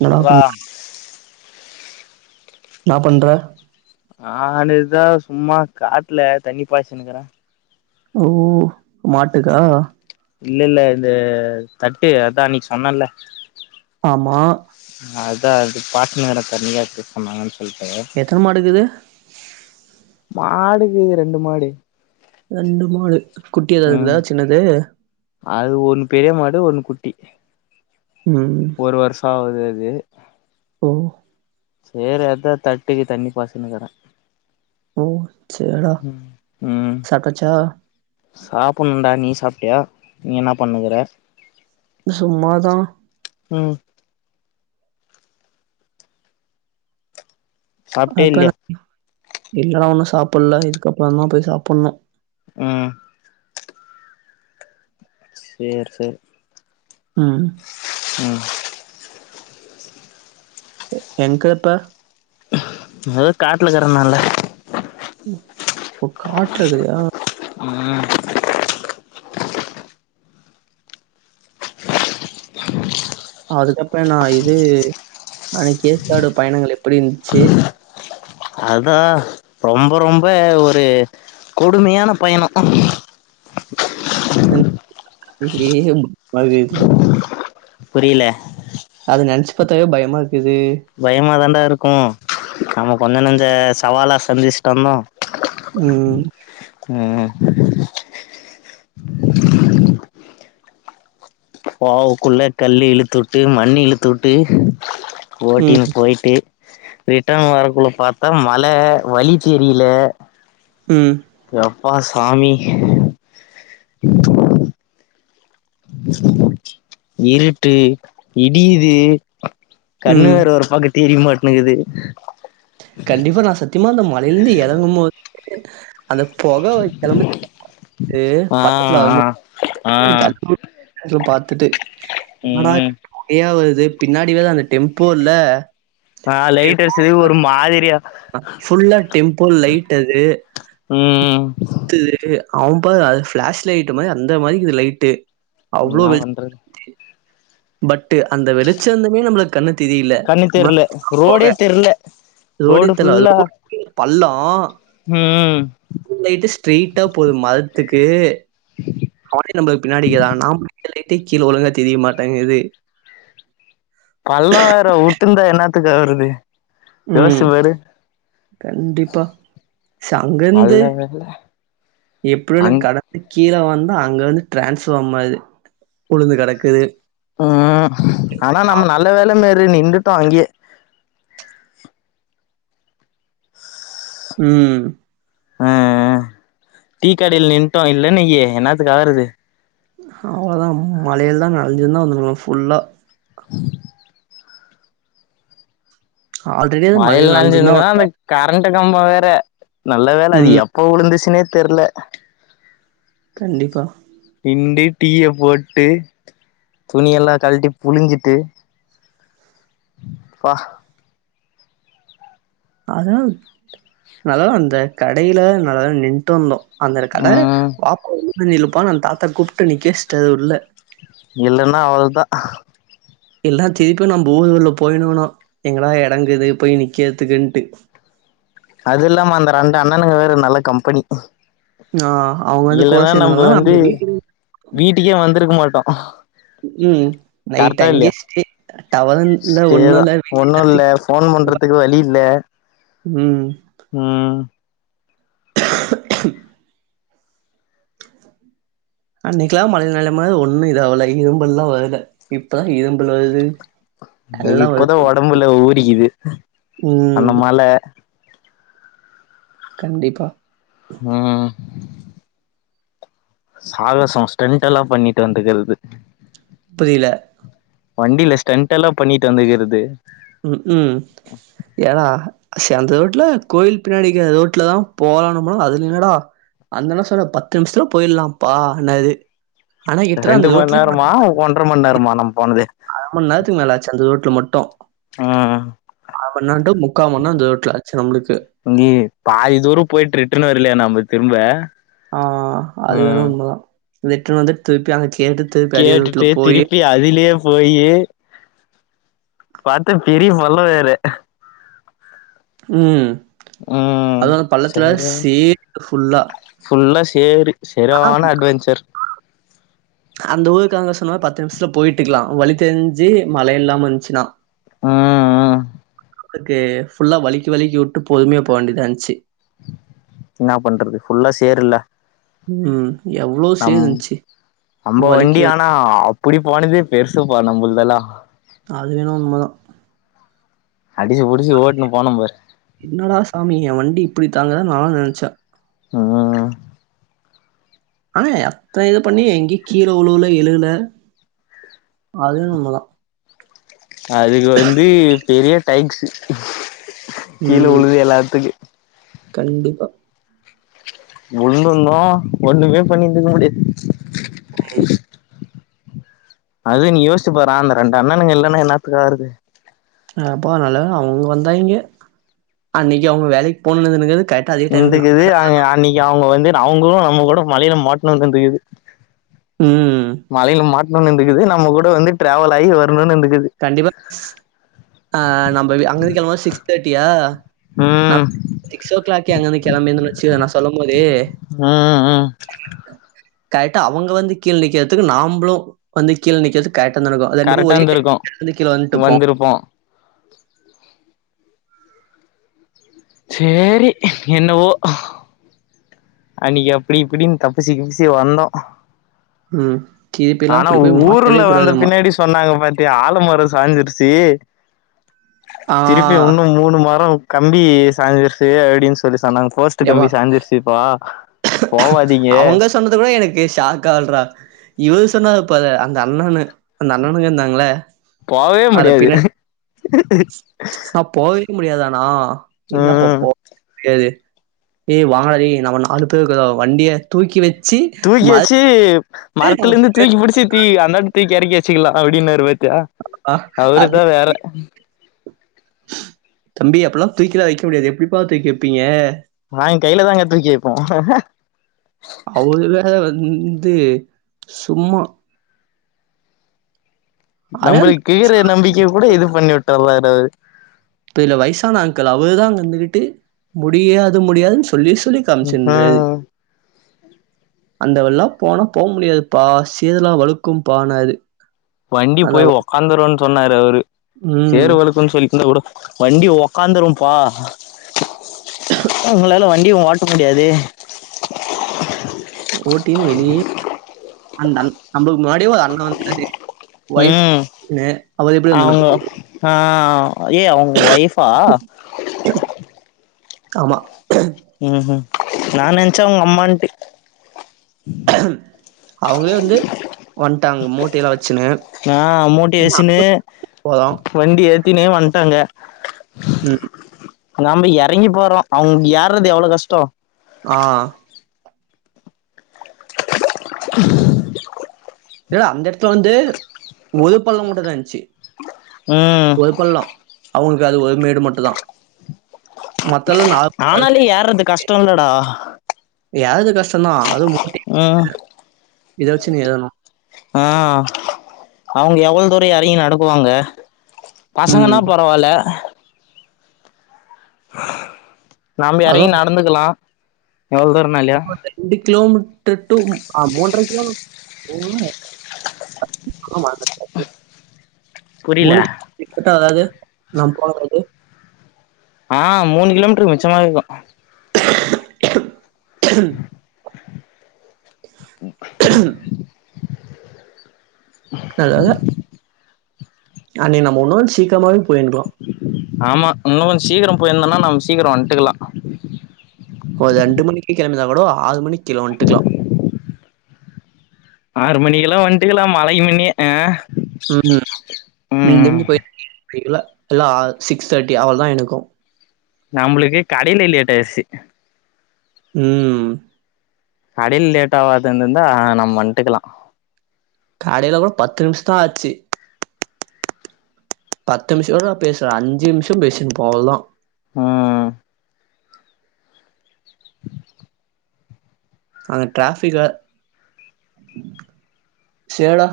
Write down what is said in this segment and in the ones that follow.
என்னடா சொல்றா பண்ற என்னா பண்ற நானு இதா சும்மா காட்ல தண்ணி பாய்சுன்னுக்கிறே ம் மாட்டுக்கா இல்லேல்ல இந்த தட்டு அதா அன்னைக்கி சொன்னல்ல ஆமா அதா அது பாய்ச்சன எடோ தண்ணியாருக்குன் சொன்னாங்கன்னு சொல்ட்டு எத்தன மாடுருக்குது மாடுக்கு ரெண்டு மாடு ரெண்டு மாடு குட்டி ம் எதாருக்குதா சின்னது அது ஒன் பெரியமாடு ஒன்னு குட்டி ம் ஒரு வருஷோ ஆவுது அது ஓ சேரி அதா தட்டுக்கு தண்ணி பாஸ்சுன்னுக்குறே ஓ செர்டா சாட்டச்சா சாப்புன்ணுடா நீ சாப்ட்டியா நீ என்ன பண்ணுக்குற சும்மாதா ம் சாப்ட்டியா இல்லையா அப்பன்னா ம் இல்லடா ஒண்ணு சாப்புல்ல இதுக்கப்புறோ தா போய் சாப்புன்ணு ம் சேரி சேர் ம் ம் எங்கப்பா அதா காட்லருக்கறனல ம் ஓ காட்ல இருக்குறியா ம் அதுக்கப்புறோ நா இது அன்னைக்கி ஏற்காடு பயணங்கள் எப்பிடி இருந்துச்சு அதா ரொம்ப ரொம்ப ஒரு கொடுமையான பயணோ [inaudible] புரில அது நெனச்சி பாத்தாவே பயமா இருக்குது பயமா தான்டா இருக்கு நம்ம கொஞ்ச நெஞ்ச சவாலா சந்திச்சுட்டு வந்தோ ம் அ போவுக்குள்ள கல்லு இழுத்துவுட்டு மண்ணு இழுத்துவுட்டு ம் ஓட்டின்னு போய்ட்டு ரிட்டன் வரக்குள்ள பாத்தா மழ வழி தெரில ம் யப்பா சாமி இருட்டு இடியிது கண்ணு ம் வேற ஒரு பக்கோ தெரியமாட்னுக்குது கண்டிப்பா நா சத்திமா அந்த மலைலந்து எறங்கும்போது அந்த பொக கிளம்பச்ச [inaudible] பக்கத்துல வரும்போது ஆ ஆ ஆ [inaudible] [inaudible] பாத்துட்டு ம் பொகயா வருது பின்னாடி வேற அந்த டெம்போல்ல ஆ லைட் அடிச்சது ஒரு மாரி ஃபுல்லா டெம்போ லைட் அது ம் த்து அவே பாரு அது ஃப்ளாஷ் லைட் மாரி அந்த மாரி இக்குது லைட்டு இன்னா பண்றது பட்டு அந்த வெளிச்சந்தமே நம்ளுக்கு கண்ணு தெரில கண்ணு தெர்ல [inaudible] பொக ரோடே தெர்ல ரோடே ரோடு தெல்ல அதுக்கப்றோ பள்ளோ ஆ [inaudible] லைட்டு ஸ்ட்ரைட்டா போது மரத்துக்கு அவனே நம்புளுக்கு பின்னாடி இக்கிறா நா புடிக்கிற லைட்டு கீழ ஒழுங்கா தெரிய மாட்டங்குது பள்ளோ வேற உட்ருந்தா என்னாத்துக்கு ஆவுறது ம். யோசிச்சு பாரு கண்டிப்பா ச அங்கந்து நல்ல வேல எப்டின்னு அங் கட கீழ வந்தா அங்கே வந்து ட்ரான்ஸ்ஃபாமரு உழுந்து கெடக்குது ம் ஆனா நம்ம நல்ல வேல மேரி நின்டுட்டோ அங்கே ம் ஆ ஆ டீக்கடைல நின்ட்டோ இல்லன் வையு என்னாத்துக்கு ஆறது அவ்ளதா மழைல தா நெனஞ்சின் தா வந்துருக்கணு ஃபுல்லா ஆல்ரெடி அது மழைல மழையில நனஞ்சுன்னு தான் நெனஞ்சியிருந்தனா அந்த கரண்ட்டு கம்போ வேற நல்ல வேல அது ம். எப்ப ப உழுந்துச்சுன்னே தெர்ல கண்டிப்பா நின்டு டீய போட்டு துணியெல்லா கழட்டி புழிஞ்சிட்டு ப்பா அதா [inaudible] அந்த கடைல நல்ல வேல நின்ட்டு இந்தோ அந்தரு கட ம் வாப்பா உள்ள வந்து நில்லுப்பா அந்த தாத்தா கூப்ட்டு நிக்க வச்ட்டாரு உள்ள இல்லன்னா அவள்தா இல்னா திருப்பி நம்போ ஊருக்குள்ள போயினுக்குணு எங்கடா எடோ இக்குது போய் நிக்கறதுக்குன்ட்டு அது இல்லாம அந்த ரெண்டு அண்ணனுங்க வேற நல்ல கம்பனி ஆ அவங்க வந்து கூட இல்லன்னா நம்ப சேந்தனால வந்து நம்ம வீட்டு வீட்டுக்கே வந்துருக்க மாட்டோ ம் நைட் கரெக்டா அங்கயே இல்லையா ஸ்டே டவரு இல்ல ஒண்ணு ஸ்டேதா இல்ல வீட் [inaudible] ஒண்ணு இல்ல ஃபோன் பண்றதுக்கு வழி இல்ல ம் ம் அன்னைக்கெல்லா மழ நெலமையில ஒன்னு இதாவல இரும்பல்லா வரல இப்பதா இரும்பல் வருது அது எல்லாம் வருது. இப்பதா ஒடம்புல ஊறிக்குது ம் அந்த மழ கண்டிப்பா ஆ சாகச ஸ்டென்டல்லா பண்ணிட்டு வந்துக்குறது புரியல வண்டில ஸ்டண்ட் எல்லா பண்ணிட்டு வந்துக்குறது ம் ம் ஏனா சே அந்த ரோட்டுல கோயில் பின்னாடிக்குற ரோட்ல தா போலனுமா அதுல என்னடா அந்த அண்ணா சொன்னா பத்து நிமிஷத்துல போயிட்லாப்பான்னாறு ஆனா எட்டுனா அந்த ரோட்லய ஒன்ர மண் நேரமா நம்ம போனது அர மண் நேரதுக்கு மேலாச்சு அந்த ரோட்டுல மட்டு ம் அர மண் நேரத்ல முக்கா மண் நே அந்த ரோட்டுல ஆச்சு நம்ளுக்கு இங்கே பாதி தூரோ போயிட்டு ரிட்டன்னு வரலையா நம்ப திரும்ப ஆ அது வேண ம் உண்மதா ரிட்டன்னு வந்துட்டு திருப்பி அங்க கேட்டு திருப்பி அதே ரூட்ல கேட்டுட்டு போயி திருப்பி அதுலயே போயி பாத்த பெரிய பல்லொ வேற ம் ம் அது அந்து பள்ளத்துல சரியான சேர் ஃபுல்லா ஃபுல்லா சேரு ஆனா செரியான அட்வெஞ்சர் அந்த ஊருக்கு அங்க சொன்ன பத்து நிமிஷத்துல போயிட்டுக்குலா வழி தெரிஞ்சு மழ இல்லாம இருந்ச்சுனா ஆ அ அதுக்கு ஃபுல்லா வலிக்கு வலிக்கு வுட்டு பொறுமையா போ வேண்டியதா இருந்ச்சு என்ன பண்றது ஃபுல்லா சேருல்ல ம் எவ்ளோ நம் சேர் இந்ச்சு நம்ம வண்டி வலிக்கி வலிக் ஆனா அப்டி போனதே பெருசுப்பா நம்மளுதெல்லா அது வேணா உண்மதா அடிசு புடிச்சு ஓட்னு போனோ பாரு என்னடா சாமி எ வண்டி இப்டி தாங்குதா நானு நெனச்சே ஆ ஆனா அத்தன இது பண்ணி எங்கயு கீழே உழுவுல எழுல அது என்னவு உண்மதா அதுக்கு வந்து பெரிய டாங்க்ஸீ கீழே ம். உழுகல எல்லாத்துக்கு கண்டிப்பா உழுந்துருந்தோ ஒண்ணுமே பண்ணி இருந்துக்க முடியாது ம் அது நீ யோசிச்சுப் பாறே அந்த ரெண்டு அண்ணனுங்க இல்லன்னா என்னாத்துக்கு ஆகுறது நா போன்னால அவுங்க வந்தாய்ங்கே அன்னைக்கி அவுங்க வேலைக்கு போணுதுங்கிறது கட் இருந்துக்கிது அய்ங்க அன்னைக்கி அவுங்க வந்து அவுங்களு நம்ம கூட மழைல மாட்ணு இருந்துக்குது ம். மழையில மாட்ணுனு இருந்துக்குது நம்ம கூட வந்து டிராவல் ஆயி வரணுனு இருந்துக்குது கண்டிப்பா அ நம்ப்ளுது அங்கருக்கு கெளம்பும் போது சிக்ஸ் தேட்டியா நா ம் சிக்ஸ் ஓ கிளாக் அங்கருந்து கெளம்பியிருந்தோ வெச்சுகோ நா சொல்லும் போது ம் ம் ம் கரெக்ட்டா அவுங்க வந்து கீழ நிக்கிறதுக்கு நாம்ளு வந்து கீழ நிக்கிறதுக்கு கரெக்டா நடக்கு ரெண்டுக்கும் கரெக்டா ஒரே டைம் இருந்திருக்கு மேலருந்து கிழ வந்ட்டுப்போ வந்திருப்போ சேரி என்னவோ அன்னைக்கி அப்டி இப்டின் தப்பிச்சி கிப்பிச்சி வந்தோ ம். திருப்பிலாம் ஆனா அப்படி போய் மாட்டவே ஊருல வந்த கூடாதும்மா. பின்னாடி சொன்னாங்க பாத்தி ஆழ மரோ சாஞ்சிருச்சி ஆ திருப்பியு உன்னு மூணு மரோ கம்பி சாய்சிருச்சி அப்டின் சொல்லி சொன்னாங்க போஸ்டு யப்பா! கம்பி சாஞ்சுருச்சுப்பா போவாதீக அவங்க சொன்னது கூட எனக்கு ஷாக் ஆல்ட்றா இவரு சொன்னாருப்பாரு அந்த அண்ணனு அந்த அண்ணனுக இருந்தாங்கல்ல போவே முடியாது அண்ணா போவே முடியாதாணா இல்லப்ப ம் போ எது ஏ வாரே நம்ம நாலு பேரு இருக்குறோ வண்டிய தூக்கி வெச்சி தூக்கி வெச்சி மரத்துலருந்து தூக்கி பிடிச்சி தீ அந்தாண்ட தூக்கி எறக்கி வெச்சுக்கலா அப்டின்னாரு பாத்தியா அவரு அது தா வேற தம்பி அப்பல்லா தூக்கிலா வெக்க முடியாது எப்டிப்பா தூக்கி வெப்பீங்க நாங்க கைல தாங்க தூக்கி வெப்போ அவ்ளு தா அதுல வந்து சும்மா அதான் நம்ப்ளுக்கு கீற நம்பிக்க கூட இது பண்ணி விட்டராறு அவரு இப்ப இதுல வயசான ஆங்கள் அவரு தா அங்க இருந்துகிட்டு முடியாது முடியாதுன் சொல்லி சொல்லி கன்செண்டு ம் அந்தவல்லா போனா போ முடியாதுப்பா சேதெலா வழுக்குப்பானாரு வண்டி போய் உட்காந்துருன் சொன்னாரு அவரு ம். சேர் வழுக்குன்னு சொல்லிருந்தா கூட வண்டி உக்காந்துரும்ப்பா உங்களால வண்டியு ஓட்ட முடியாது ஓட்டீனு வெளியே [inaudible] அந் தண் நம்பளுக்கு முன்னாடியே ஒரு அண்ண வந்தாரு ஒய்ஃப் ம் [inaudible] னு அவரு எப்டி அவங்க வந்துனுருப்பாரு ஆ ஏ அவுங்க ஒய்ஃபா ஆமா ம் ம் நா நெனச்சே அவுங்கம்மான்ட்டு அவுங்ளே வந்து வந்ட்டாங்க மூட் டைல வெச்சினு ஆ மூட்டைய வெச்சினு போதும் வண்டி ஏத்தினே வந்ட்டாங்க ம் நாம எறங்கி போறோ அவுங்க ஏறது எவ்ளோ கஷ்டோ ஆ [inaudible] ல்ல அந்த எடத்துல வந்து ஒரு பள்ளோ மட்டுந்தா இந்ச்சு ம் ஒரு பள்ளோ அவ்ங்ளுக்கு அது ஒருமேடு மட்டு தா ஆனாலு ஏர்றது கஷ்டோ இல்லடா ஏர்றது கஷ்டந்தா அதுவு ம் [inaudible] இத வச்சு நீ ஏறணு ஆ அவ்ங்க எவ்ளோ தூரோ எறங்கி நடக்குவாங்க பசங்கன்னா ம் பரவால நம்ப அதுவு எறங்கி நடந்துக்கலா எவ்ளோ தூரனாலு ண்டு கிலோமீட்ர் டு ஆ மூன்ற கிலோ [inaudible] [inaudible] ஆமா [inaudible] புரில மூணு [inaudible] ஆ மூணு கிலோமீட்ருக்கு மிச்சமா இக்கு [inaudible] ம் [inaudible] [unintelligible] அங்க நம்ம உன்னோ சீக்கரமாவே போயின்லா ஆமா இன்னு கொஞ்ச் சீக்ரோ போயிருந்தன்னா நம்ம சீக்ரோ வன்ட்டுக்லா ஒரு ரெண்டு மணிக்கு கிளம்பிருந்தா கூட ஆறு மணிக் கீழ வன்ட்டுக்லா ஆறு மணிக்லா வன்ட்டுக்லா மழைக்கு மின்னயே ஆ ம் இல்ல லா சிக்ஸ் தேர்ட்டி அவ்ளோ தா எனக்கு நம்ளுக்கு கடெலே லேட் ஆயிருச்சு ம் கடெல் லேட் ஆவாதுந்தாதா நம் வன்ட்டுக்லா கடெல கூட பத்து நிம்ஷ தா ஆச்சு பத்து நிமிஷகூட நா பேசல அஞ்சு நிம்ஷோ பேசின்ட் இந்துருப்பே அவ்ளோதா ம் அங்க டிராஃபிக்கா சேடா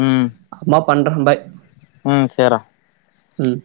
ம் அம்மா பண்றே பாய் ம் சேரா ம்